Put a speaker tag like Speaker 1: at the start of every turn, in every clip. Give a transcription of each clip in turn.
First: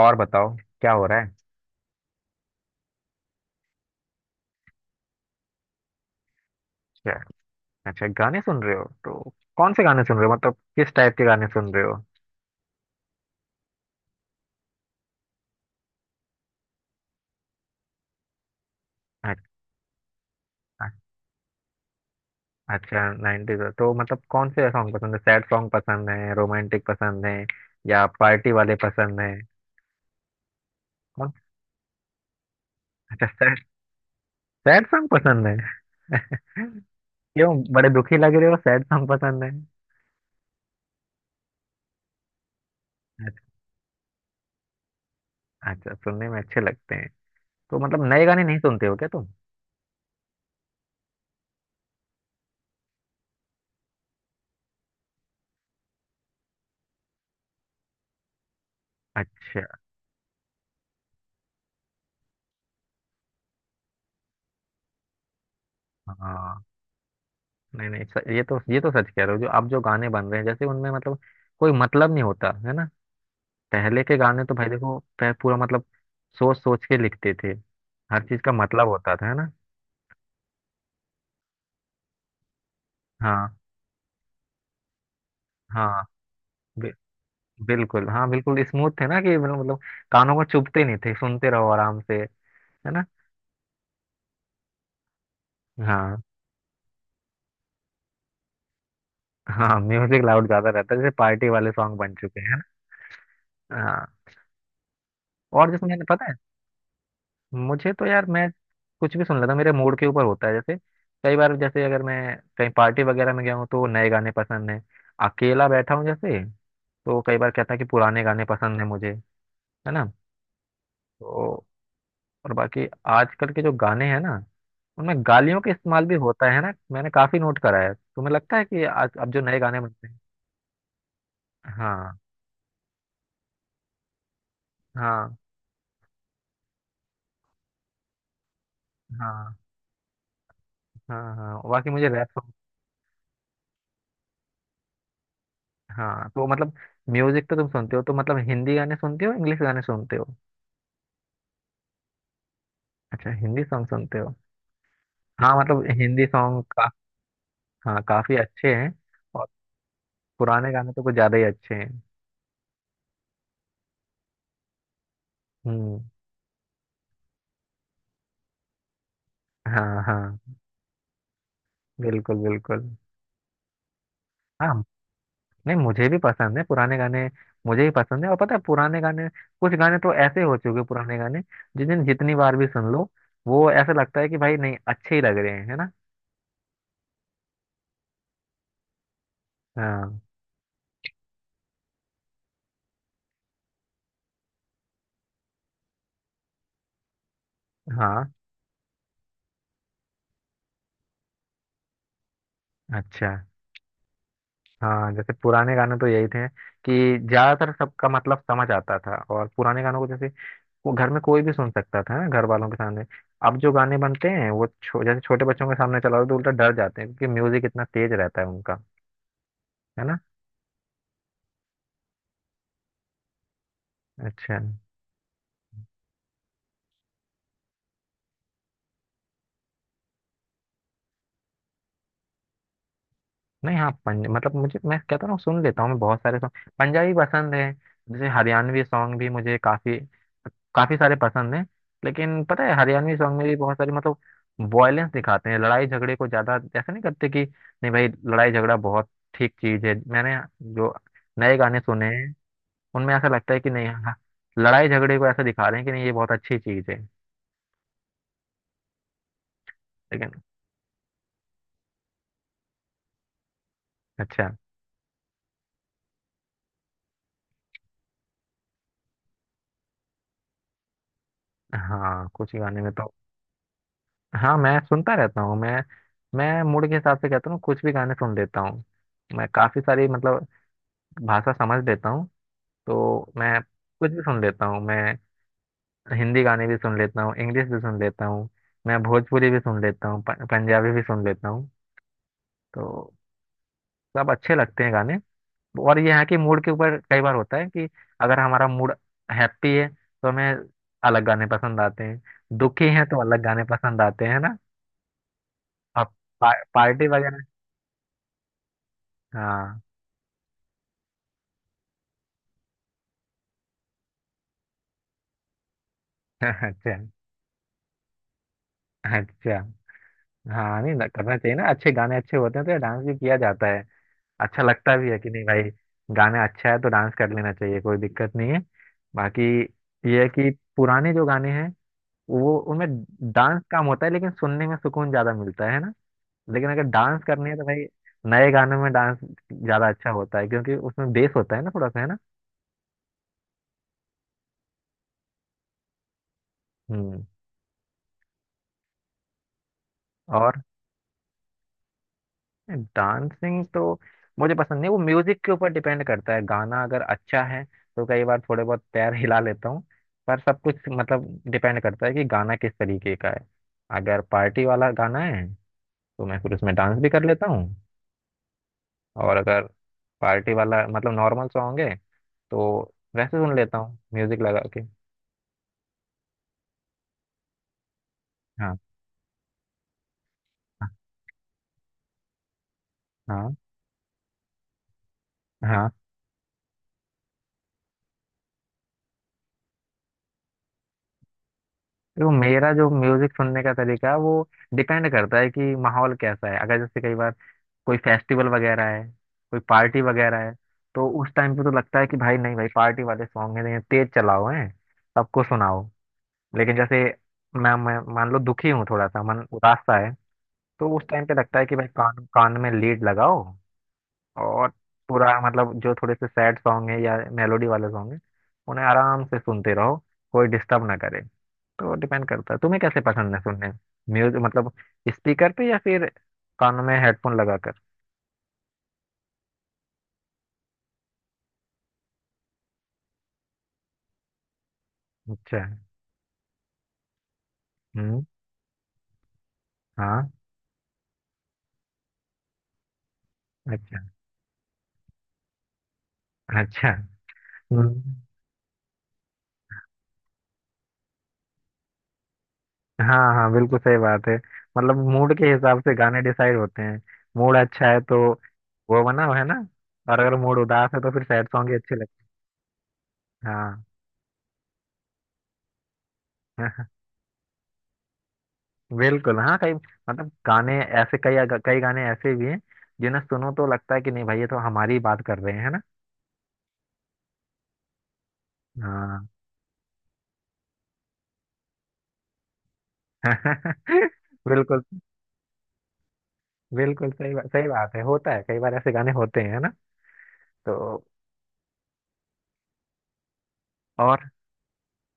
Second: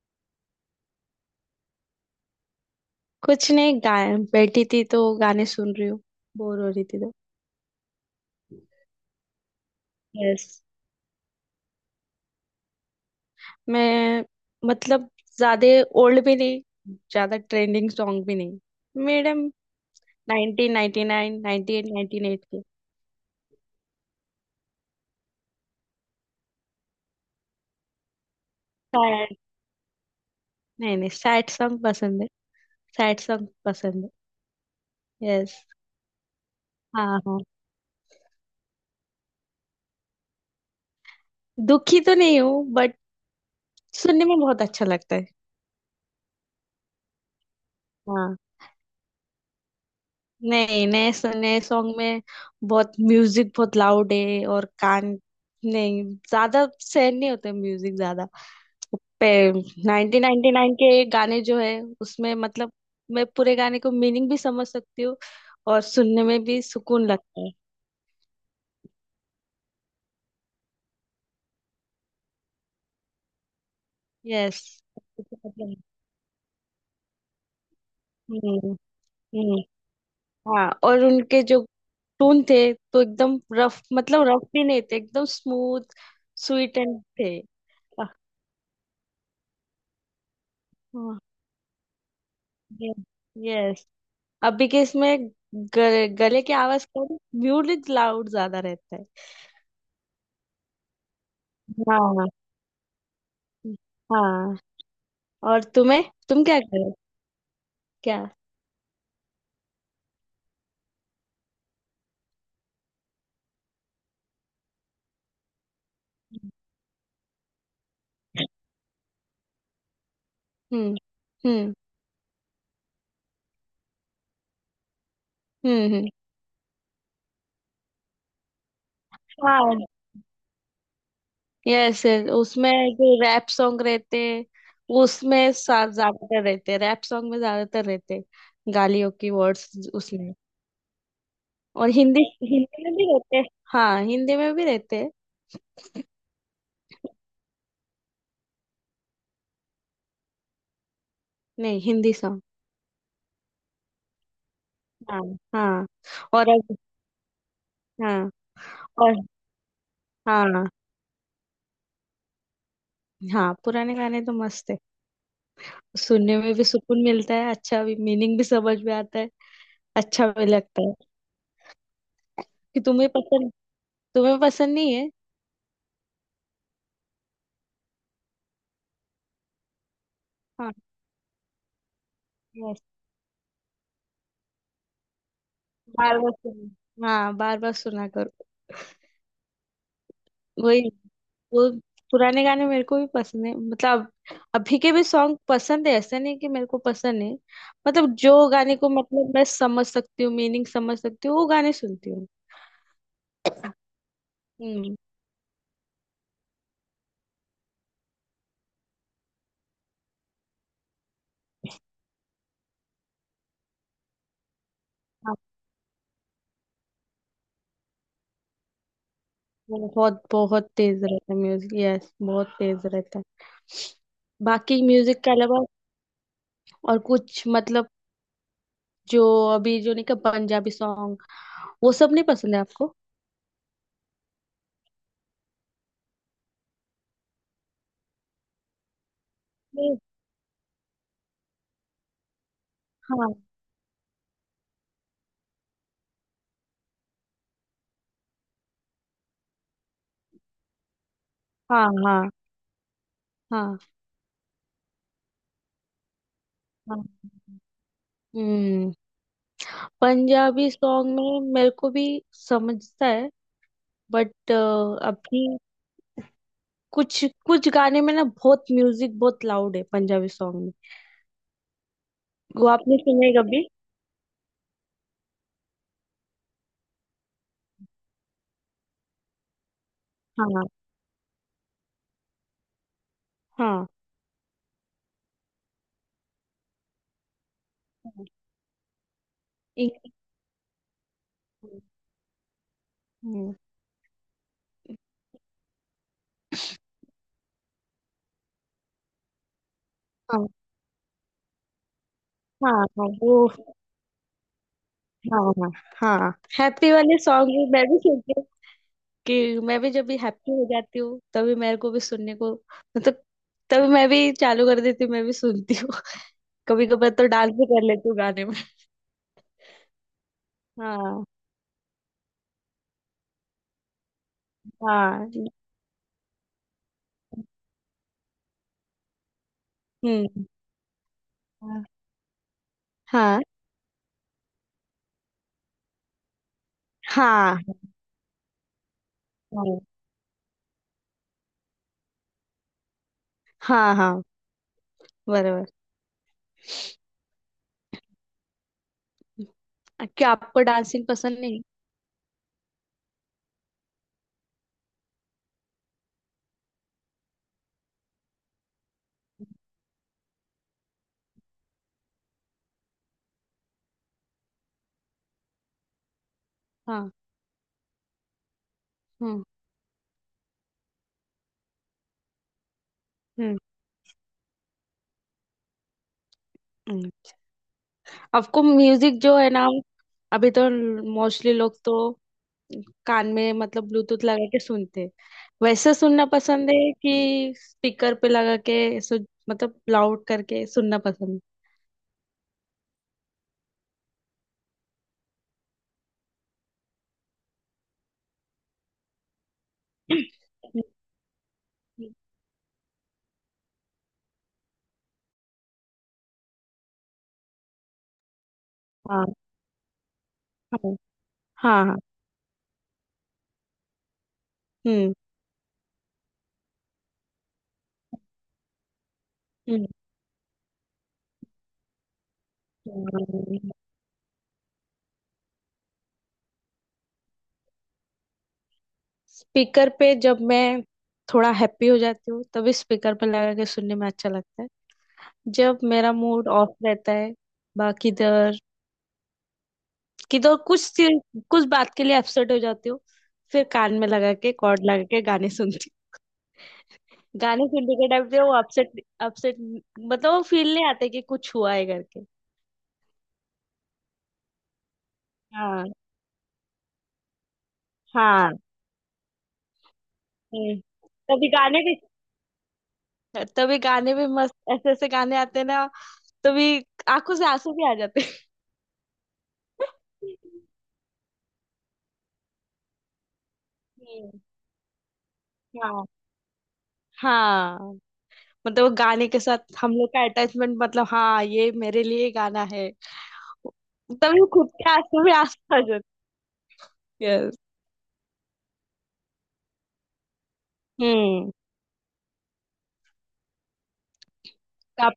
Speaker 1: और बताओ। क्या हो रहा है?
Speaker 2: कुछ नहीं। गाय बैठी थी तो गाने सुन रही हूँ। बोर हो रही थी
Speaker 1: क्या?
Speaker 2: तो।
Speaker 1: अच्छा, गाने सुन रहे हो तो कौन से गाने सुन रहे हो?
Speaker 2: यस।
Speaker 1: मतलब किस टाइप के गाने सुन रहे हो?
Speaker 2: मैं मतलब ज्यादा ओल्ड भी नहीं, ज्यादा ट्रेंडिंग सॉन्ग भी नहीं मैडम।
Speaker 1: अच्छा।
Speaker 2: 1999, 98, 98 के।
Speaker 1: अच्छा नाइनटीज। तो मतलब कौन से सॉन्ग पसंद है? सैड सॉन्ग पसंद है, रोमांटिक पसंद है, या पार्टी वाले पसंद है?
Speaker 2: सैड नहीं नहीं,
Speaker 1: कौन?
Speaker 2: सैड सॉन्ग पसंद है। सैड
Speaker 1: अच्छा
Speaker 2: सॉन्ग
Speaker 1: सैड।
Speaker 2: पसंद
Speaker 1: सैड सॉन्ग
Speaker 2: है।
Speaker 1: पसंद
Speaker 2: यस।
Speaker 1: है।
Speaker 2: हाँ हाँ।
Speaker 1: क्यों बड़े दुखी लग रहे हो? सैड सॉन्ग पसंद है।
Speaker 2: दुखी तो नहीं हूँ बट
Speaker 1: अच्छा।
Speaker 2: सुनने में बहुत अच्छा लगता है।
Speaker 1: अच्छा, सुनने में अच्छे लगते हैं। तो मतलब नए
Speaker 2: हाँ।
Speaker 1: गाने नहीं सुनते हो क्या तुम?
Speaker 2: नहीं, नए नए सॉन्ग में बहुत म्यूजिक, बहुत लाउड है और कान नहीं, ज्यादा सहन नहीं होते म्यूजिक ज्यादा।
Speaker 1: अच्छा।
Speaker 2: नाइनटीन नाइनटी नाइन के गाने जो है उसमें मतलब मैं पूरे गाने को मीनिंग भी समझ सकती हूँ, और सुनने में भी
Speaker 1: हाँ।
Speaker 2: सुकून लगता है।
Speaker 1: नहीं नहीं, ये तो सच कह रहे हो, जो अब जो गाने बन रहे हैं जैसे उनमें मतलब कोई मतलब नहीं होता है ना। पहले के गाने तो
Speaker 2: यस।
Speaker 1: भाई देखो, पूरा मतलब सोच सोच के लिखते थे। हर चीज का
Speaker 2: हम्म।
Speaker 1: मतलब होता था, है ना।
Speaker 2: हम्म। हाँ, और उनके जो टोन थे तो एकदम
Speaker 1: हाँ
Speaker 2: रफ, मतलब रफ भी नहीं थे, एकदम स्मूथ,
Speaker 1: हाँ।
Speaker 2: स्वीट
Speaker 1: बि,
Speaker 2: एंड थे।
Speaker 1: बिल्कुल। हाँ बिल्कुल स्मूथ थे ना, कि मतलब कानों को चुभते नहीं थे, सुनते रहो आराम से। है ना?
Speaker 2: यस। अभी के इसमें गले,
Speaker 1: हाँ।
Speaker 2: गले की आवाज कम, म्यूजिक लाउड ज्यादा रहता है।
Speaker 1: हाँ म्यूजिक लाउड ज्यादा रहता है, जैसे पार्टी वाले सॉन्ग बन
Speaker 2: हाँ।
Speaker 1: चुके हैं, है ना। हाँ
Speaker 2: हाँ। और
Speaker 1: और जिसमें
Speaker 2: तुम्हें
Speaker 1: मैंने पता है।
Speaker 2: तुम क्या करो?
Speaker 1: मुझे तो
Speaker 2: क्या?
Speaker 1: यार, मैं कुछ भी सुन लेता हूँ, मेरे मूड के ऊपर होता है। जैसे कई बार, जैसे अगर मैं कहीं पार्टी वगैरह में गया हूँ तो नए गाने पसंद है। अकेला बैठा हूँ जैसे, तो कई बार कहता है कि पुराने गाने पसंद है मुझे। है ना।
Speaker 2: हम्म।
Speaker 1: तो
Speaker 2: हम्म।
Speaker 1: और बाकी आजकल के जो गाने हैं ना, उनमें गालियों का
Speaker 2: हम्म।
Speaker 1: इस्तेमाल
Speaker 2: हम्म।
Speaker 1: भी होता है ना। मैंने काफी नोट करा है। तुम्हें लगता है कि आज अब जो नए
Speaker 2: हाँ।
Speaker 1: गाने बनते हैं?
Speaker 2: यस।
Speaker 1: हाँ
Speaker 2: यस। उसमें जो रैप सॉन्ग रहते हैं,
Speaker 1: हाँ।
Speaker 2: उसमें ज्यादातर रहते हैं, रैप सॉन्ग में ज्यादातर रहते हैं गालियों की
Speaker 1: हाँ
Speaker 2: वर्ड्स उसमें।
Speaker 1: हाँ। हाँ बाकी
Speaker 2: और
Speaker 1: मुझे
Speaker 2: हिंदी
Speaker 1: रैप।
Speaker 2: हिंदी में भी रहते हैं। हाँ, हिंदी में भी रहते हैं।
Speaker 1: हाँ तो मतलब म्यूजिक तो तुम सुनते हो, तो मतलब हिंदी गाने सुनते हो इंग्लिश गाने सुनते हो?
Speaker 2: नहीं, हिंदी सॉन्ग।
Speaker 1: अच्छा, हिंदी सॉन्ग सुनते हो।
Speaker 2: हाँ
Speaker 1: हाँ मतलब
Speaker 2: हाँ।
Speaker 1: हिंदी
Speaker 2: और
Speaker 1: सॉन्ग
Speaker 2: अग-
Speaker 1: का। हाँ
Speaker 2: हाँ।
Speaker 1: काफी अच्छे हैं।
Speaker 2: और।
Speaker 1: और
Speaker 2: हाँ
Speaker 1: पुराने गाने तो कुछ ज्यादा ही अच्छे हैं।
Speaker 2: हाँ। पुराने गाने तो मस्त है।
Speaker 1: हम्म।
Speaker 2: सुनने में भी सुकून मिलता है, अच्छा भी, मीनिंग भी समझ में आता है,
Speaker 1: हाँ
Speaker 2: अच्छा
Speaker 1: हाँ।
Speaker 2: भी लगता है।
Speaker 1: बिल्कुल
Speaker 2: कि
Speaker 1: बिल्कुल।
Speaker 2: तुम्हें
Speaker 1: हाँ
Speaker 2: पसंद नहीं है?
Speaker 1: नहीं, मुझे भी पसंद है पुराने गाने। मुझे भी पसंद है, और पता है पुराने गाने, कुछ गाने तो ऐसे हो
Speaker 2: हाँ।
Speaker 1: चुके हैं, पुराने गाने, जिन्हें जितनी बार भी
Speaker 2: यस।
Speaker 1: सुन लो वो ऐसा लगता है कि भाई नहीं अच्छे ही लग रहे हैं, है ना।
Speaker 2: बार बार सुन हाँ, बार बार सुना करो।
Speaker 1: हाँ
Speaker 2: वही वो पुराने गाने मेरे को भी पसंद है। मतलब अभी के भी सॉन्ग पसंद है, ऐसा नहीं कि मेरे को पसंद है। मतलब
Speaker 1: हाँ।
Speaker 2: जो गाने को मतलब मैं समझ सकती हूँ, मीनिंग समझ सकती हूँ, वो गाने सुनती हूँ।
Speaker 1: अच्छा।
Speaker 2: हम्म।
Speaker 1: हाँ जैसे पुराने गाने तो यही थे कि ज्यादातर सबका मतलब समझ आता था, और पुराने गानों को जैसे वो घर में कोई भी सुन सकता था ना, घर वालों के सामने। अब जो गाने बनते हैं वो जैसे
Speaker 2: हाँ,
Speaker 1: छोटे बच्चों के सामने चलाओ तो उल्टा डर जाते हैं, क्योंकि म्यूजिक इतना तेज रहता है उनका। है ना?
Speaker 2: बहुत बहुत तेज रहता है म्यूजिक, यस बहुत तेज रहता है।
Speaker 1: अच्छा।
Speaker 2: बाकी म्यूजिक के अलावा और कुछ, मतलब जो अभी जो नहीं का पंजाबी सॉन्ग, वो सब नहीं पसंद है आपको?
Speaker 1: नहीं हाँ पंज मतलब मुझे, मैं कहता हूँ सुन लेता हूँ, मैं बहुत सारे सॉन्ग पंजाबी पसंद है। जैसे हरियाणवी सॉन्ग भी मुझे
Speaker 2: नहीं।
Speaker 1: काफी काफी सारे पसंद हैं। लेकिन पता है हरियाणवी
Speaker 2: हाँ
Speaker 1: सॉन्ग में भी बहुत सारी मतलब वॉयलेंस दिखाते हैं, लड़ाई झगड़े को ज्यादा, ऐसा नहीं करते कि नहीं भाई लड़ाई झगड़ा बहुत ठीक चीज है। मैंने जो नए गाने
Speaker 2: हाँ
Speaker 1: सुने
Speaker 2: हाँ
Speaker 1: हैं उनमें ऐसा लगता है कि
Speaker 2: हाँ
Speaker 1: नहीं हाँ लड़ाई झगड़े को ऐसा दिखा रहे हैं कि नहीं ये बहुत अच्छी चीज है।
Speaker 2: हाँ। हम्म।
Speaker 1: लेकिन
Speaker 2: पंजाबी सॉन्ग में मेरे को भी समझता है,
Speaker 1: अच्छा।
Speaker 2: बट अभी कुछ कुछ गाने में ना बहुत म्यूजिक, बहुत लाउड है पंजाबी सॉन्ग में।
Speaker 1: हाँ कुछ
Speaker 2: वो
Speaker 1: गाने में
Speaker 2: आपने
Speaker 1: तो।
Speaker 2: सुने कभी?
Speaker 1: हाँ मैं सुनता रहता हूँ मैं। मैं मूड के हिसाब से कहता हूँ, कुछ भी गाने सुन लेता हूँ। मैं काफी सारी मतलब
Speaker 2: हाँ
Speaker 1: भाषा समझ लेता हूँ, तो मैं
Speaker 2: हाँ
Speaker 1: कुछ भी सुन लेता हूँ मैं। हिंदी गाने भी सुन लेता हूँ, इंग्लिश भी सुन
Speaker 2: हाँ।
Speaker 1: लेता हूँ, मैं भोजपुरी भी सुन लेता
Speaker 2: इंग्लिश-
Speaker 1: हूँ, पंजाबी भी सुन लेता हूँ। तो
Speaker 2: हम्म।
Speaker 1: सब अच्छे लगते हैं गाने। और ये है कि मूड के ऊपर कई बार होता है कि अगर हमारा मूड हैप्पी है तो
Speaker 2: हाँ
Speaker 1: हमें अलग गाने पसंद आते हैं,
Speaker 2: हाँ
Speaker 1: दुखी है
Speaker 2: हाँ,
Speaker 1: तो
Speaker 2: वो,
Speaker 1: अलग गाने पसंद आते हैं ना।
Speaker 2: हाँ
Speaker 1: अब
Speaker 2: हाँ। हैप्पी
Speaker 1: पार्टी
Speaker 2: वाले
Speaker 1: वगैरह।
Speaker 2: सॉन्ग भी मैं भी सुनती हूँ कि मैं
Speaker 1: हाँ।
Speaker 2: भी जब भी हैप्पी हो जाती हूँ तभी मेरे को भी सुनने को, मतलब तभी मैं भी चालू कर देती हूँ, मैं भी सुनती हूँ। कभी
Speaker 1: अच्छा।
Speaker 2: कभार तो डांस भी कर लेती हूँ गाने में।
Speaker 1: अच्छा हाँ नहीं
Speaker 2: हाँ
Speaker 1: करना चाहिए ना, अच्छे गाने अच्छे होते हैं तो डांस भी किया जाता है। अच्छा लगता भी है कि
Speaker 2: हाँ।
Speaker 1: नहीं भाई गाना अच्छा है तो डांस कर लेना चाहिए, कोई दिक्कत नहीं है। बाकी ये है
Speaker 2: हम्म।
Speaker 1: कि पुराने जो गाने हैं
Speaker 2: हाँ
Speaker 1: वो उनमें
Speaker 2: हाँ
Speaker 1: डांस कम होता है, लेकिन सुनने में सुकून ज्यादा मिलता है ना। लेकिन अगर डांस करनी है
Speaker 2: हाँ
Speaker 1: तो भाई नए गानों में डांस ज्यादा अच्छा होता है, क्योंकि उसमें बेस होता है ना थोड़ा सा, है ना।
Speaker 2: हाँ हाँ। बराबर।
Speaker 1: हम्म।
Speaker 2: क्या
Speaker 1: और
Speaker 2: आपको डांसिंग पसंद नहीं?
Speaker 1: डांसिंग तो मुझे पसंद नहीं, वो म्यूजिक के ऊपर डिपेंड करता है। गाना अगर अच्छा है तो कई बार थोड़े बहुत पैर हिला लेता हूँ। पर सब कुछ मतलब डिपेंड करता है कि गाना किस तरीके का है। अगर पार्टी वाला गाना है तो मैं फिर उसमें डांस भी
Speaker 2: हाँ।
Speaker 1: कर लेता हूँ। और
Speaker 2: हम्म।
Speaker 1: अगर पार्टी वाला मतलब नॉर्मल सॉन्ग है तो वैसे सुन
Speaker 2: हम्म।
Speaker 1: लेता हूँ म्यूजिक लगा के।
Speaker 2: हम्म। आपको
Speaker 1: हाँ
Speaker 2: म्यूजिक जो है ना, अभी तो
Speaker 1: हाँ।
Speaker 2: मोस्टली लोग तो कान में
Speaker 1: हाँ
Speaker 2: मतलब ब्लूटूथ लगा के सुनते हैं। वैसे
Speaker 1: हाँ।
Speaker 2: सुनना पसंद है कि स्पीकर पे लगा के मतलब लाउड करके सुनना पसंद
Speaker 1: देखो मेरा जो म्यूजिक सुनने का तरीका है, वो डिपेंड करता है कि माहौल कैसा है। अगर जैसे कई बार कोई फेस्टिवल वगैरह है, कोई पार्टी वगैरह है,
Speaker 2: है?
Speaker 1: तो उस टाइम पे तो लगता है कि भाई नहीं भाई पार्टी वाले सॉन्ग हैं ये तेज चलाओ हैं, सबको सुनाओ। लेकिन जैसे मैं मान लो दुखी हूँ थोड़ा सा,
Speaker 2: हाँ
Speaker 1: मन उदासा है,
Speaker 2: हाँ
Speaker 1: तो उस टाइम पे लगता है कि
Speaker 2: हाँ
Speaker 1: भाई
Speaker 2: हाँ।
Speaker 1: कान कान में लीड लगाओ, और
Speaker 2: हम्म
Speaker 1: पूरा मतलब जो थोड़े से सैड सॉन्ग है या मेलोडी वाले सॉन्ग है उन्हें आराम से सुनते
Speaker 2: हम्म
Speaker 1: रहो, कोई डिस्टर्ब ना करे। तो डिपेंड करता है तुम्हें कैसे पसंद है सुनने
Speaker 2: हम्म।
Speaker 1: म्यूजिक, मतलब स्पीकर पे या फिर कानों में हेडफोन लगाकर।
Speaker 2: स्पीकर पे जब मैं थोड़ा हैप्पी हो जाती हूँ तभी स्पीकर पे लगा के सुनने में अच्छा लगता है।
Speaker 1: अच्छा।
Speaker 2: जब मेरा मूड ऑफ रहता है, बाकी
Speaker 1: हम्म।
Speaker 2: किधर
Speaker 1: हाँ।
Speaker 2: किधर कुछ कुछ बात के लिए अपसेट हो जाती हूँ, फिर कान
Speaker 1: अच्छा।
Speaker 2: में लगा के कॉर्ड लगा के गाने सुनती हूँ।
Speaker 1: अच्छा।
Speaker 2: गाने
Speaker 1: हम्म।
Speaker 2: सुनने के टाइम पे वो अपसेट अपसेट, मतलब वो फील नहीं आता कि कुछ हुआ है करके।
Speaker 1: हाँ हाँ बिल्कुल सही बात है, मतलब मूड के हिसाब
Speaker 2: हाँ
Speaker 1: से गाने डिसाइड होते हैं। मूड अच्छा है तो
Speaker 2: हाँ।
Speaker 1: वो बना हुआ है ना, और अगर मूड
Speaker 2: हम्म।
Speaker 1: उदास है तो फिर सैड
Speaker 2: कभी
Speaker 1: सॉन्ग ही
Speaker 2: गाने
Speaker 1: अच्छे
Speaker 2: भी
Speaker 1: लगते हैं,
Speaker 2: तभी
Speaker 1: हाँ।
Speaker 2: गाने भी मस्त, ऐसे ऐसे गाने आते हैं ना, तभी आंखों से आंसू भी आ जाते हैं।
Speaker 1: बिल्कुल। हाँ कई मतलब गाने ऐसे, कई कई गाने ऐसे भी हैं जिन्हें सुनो तो लगता है कि नहीं भाई
Speaker 2: हम्म,
Speaker 1: ये तो हमारी ही बात कर रहे हैं, है ना।
Speaker 2: हाँ हाँ। मतलब वो
Speaker 1: हाँ।
Speaker 2: गाने के साथ हम लोग का अटैचमेंट, मतलब हाँ ये मेरे लिए गाना है, तभी खुद
Speaker 1: बिल्कुल
Speaker 2: के आंसू भी आंसू आ जाते हैं।
Speaker 1: बिल्कुल।
Speaker 2: Yes.
Speaker 1: सही बात है, होता है कई बार ऐसे गाने होते हैं ना। तो
Speaker 2: हम्म।
Speaker 1: और
Speaker 2: आप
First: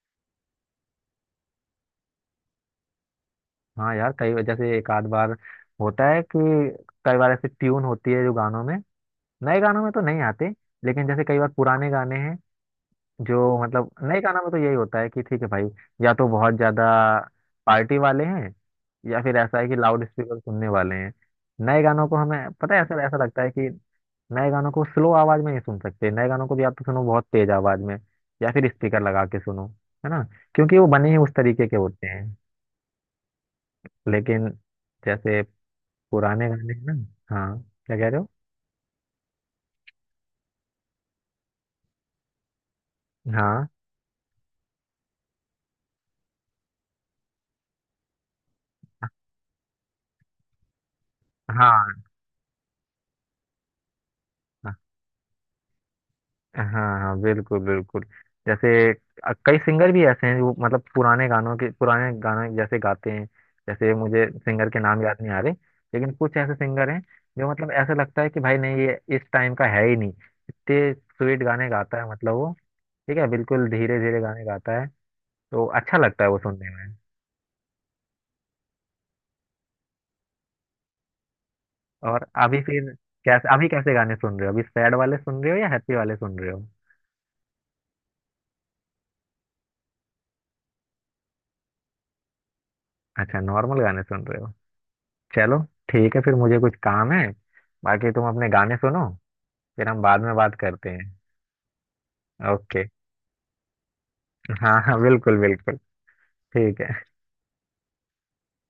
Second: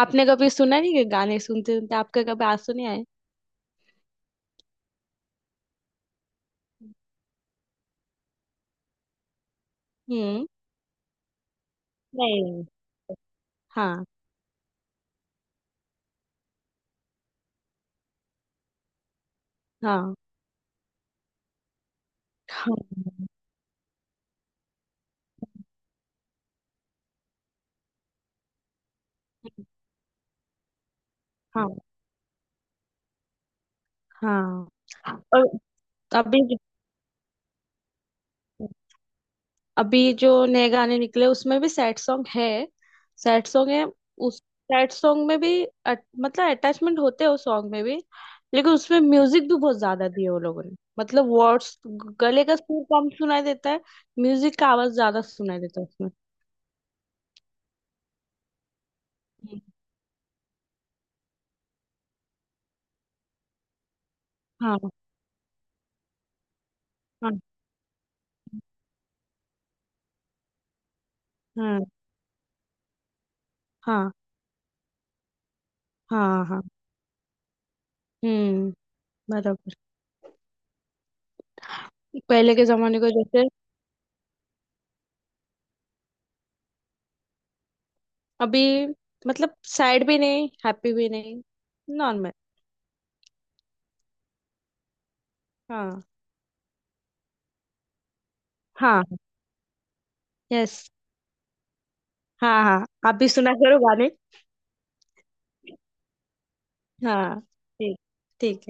Speaker 2: आपने कभी सुना नहीं कि गाने सुनते सुनते आपके कभी आंसू नहीं आए?
Speaker 1: हाँ यार, कई जैसे एक आध बार होता है कि कई बार ऐसे ट्यून होती है जो गानों में, नए गानों में तो नहीं
Speaker 2: हम्म।
Speaker 1: आते। लेकिन जैसे कई बार पुराने गाने हैं
Speaker 2: नहीं।
Speaker 1: जो मतलब,
Speaker 2: हाँ
Speaker 1: नए गानों में तो यही होता है कि ठीक है भाई, या तो बहुत ज्यादा पार्टी वाले हैं, या फिर ऐसा है कि लाउड
Speaker 2: हाँ
Speaker 1: स्पीकर सुनने वाले हैं। नए गानों को हमें पता
Speaker 2: हाँ
Speaker 1: है, ऐसा ऐसा लगता है कि नए गानों को स्लो आवाज में नहीं सुन सकते, नए गानों को भी आप तो सुनो बहुत तेज आवाज में, या फिर स्पीकर लगा के सुनो, है ना, क्योंकि वो बने ही उस तरीके
Speaker 2: हाँ
Speaker 1: के होते हैं। लेकिन
Speaker 2: हाँ।
Speaker 1: जैसे
Speaker 2: और अभी
Speaker 1: पुराने गाने हैं ना, हाँ। क्या कह रहे हो?
Speaker 2: अभी जो नए गाने निकले उसमें भी सैड सॉन्ग है। सैड
Speaker 1: हाँ
Speaker 2: सॉन्ग है। उस सैड सॉन्ग में भी मतलब अटैचमेंट होते हैं उस सॉन्ग में भी। लेकिन उसमें म्यूजिक भी बहुत ज्यादा दिए वो लोगों ने, मतलब वर्ड्स,
Speaker 1: हाँ।
Speaker 2: गले का सुर कम सुनाई देता है, म्यूजिक का आवाज ज्यादा सुनाई देता है उसमें।
Speaker 1: हाँ हाँ बिल्कुल बिल्कुल। जैसे कई
Speaker 2: हम्म,
Speaker 1: सिंगर भी ऐसे हैं जो मतलब पुराने गानों के पुराने गाने जैसे गाते हैं। जैसे मुझे सिंगर के
Speaker 2: हाँ
Speaker 1: नाम याद नहीं आ रहे, लेकिन कुछ ऐसे सिंगर हैं
Speaker 2: हाँ
Speaker 1: जो मतलब ऐसा लगता है कि भाई नहीं ये इस टाइम का है ही नहीं, इतने स्वीट गाने
Speaker 2: हाँ
Speaker 1: गाता है मतलब वो। ठीक है बिल्कुल धीरे
Speaker 2: हाँ
Speaker 1: धीरे गाने गाता है, तो अच्छा लगता है वो
Speaker 2: हाँ हाँ।
Speaker 1: सुनने में।
Speaker 2: हम्म। बराबर।
Speaker 1: और
Speaker 2: पहले
Speaker 1: अभी
Speaker 2: के
Speaker 1: फिर
Speaker 2: जमाने को जैसे,
Speaker 1: कैसे, अभी कैसे गाने सुन रहे हो? अभी सैड वाले सुन रहे हो या हैप्पी वाले सुन रहे हो?
Speaker 2: अभी मतलब सैड भी नहीं, हैप्पी भी नहीं, नॉर्मल।
Speaker 1: अच्छा नॉर्मल गाने सुन रहे हो। चलो
Speaker 2: हाँ
Speaker 1: ठीक है फिर, मुझे कुछ काम है, बाकी तुम अपने गाने
Speaker 2: हाँ।
Speaker 1: सुनो। फिर हम बाद में बात
Speaker 2: यस।
Speaker 1: करते हैं।
Speaker 2: हाँ
Speaker 1: ओके।
Speaker 2: हाँ, आप भी सुना करो गाने।
Speaker 1: हाँ हाँ बिल्कुल बिल्कुल। ठीक है।
Speaker 2: हाँ। ठीक, ठीक है।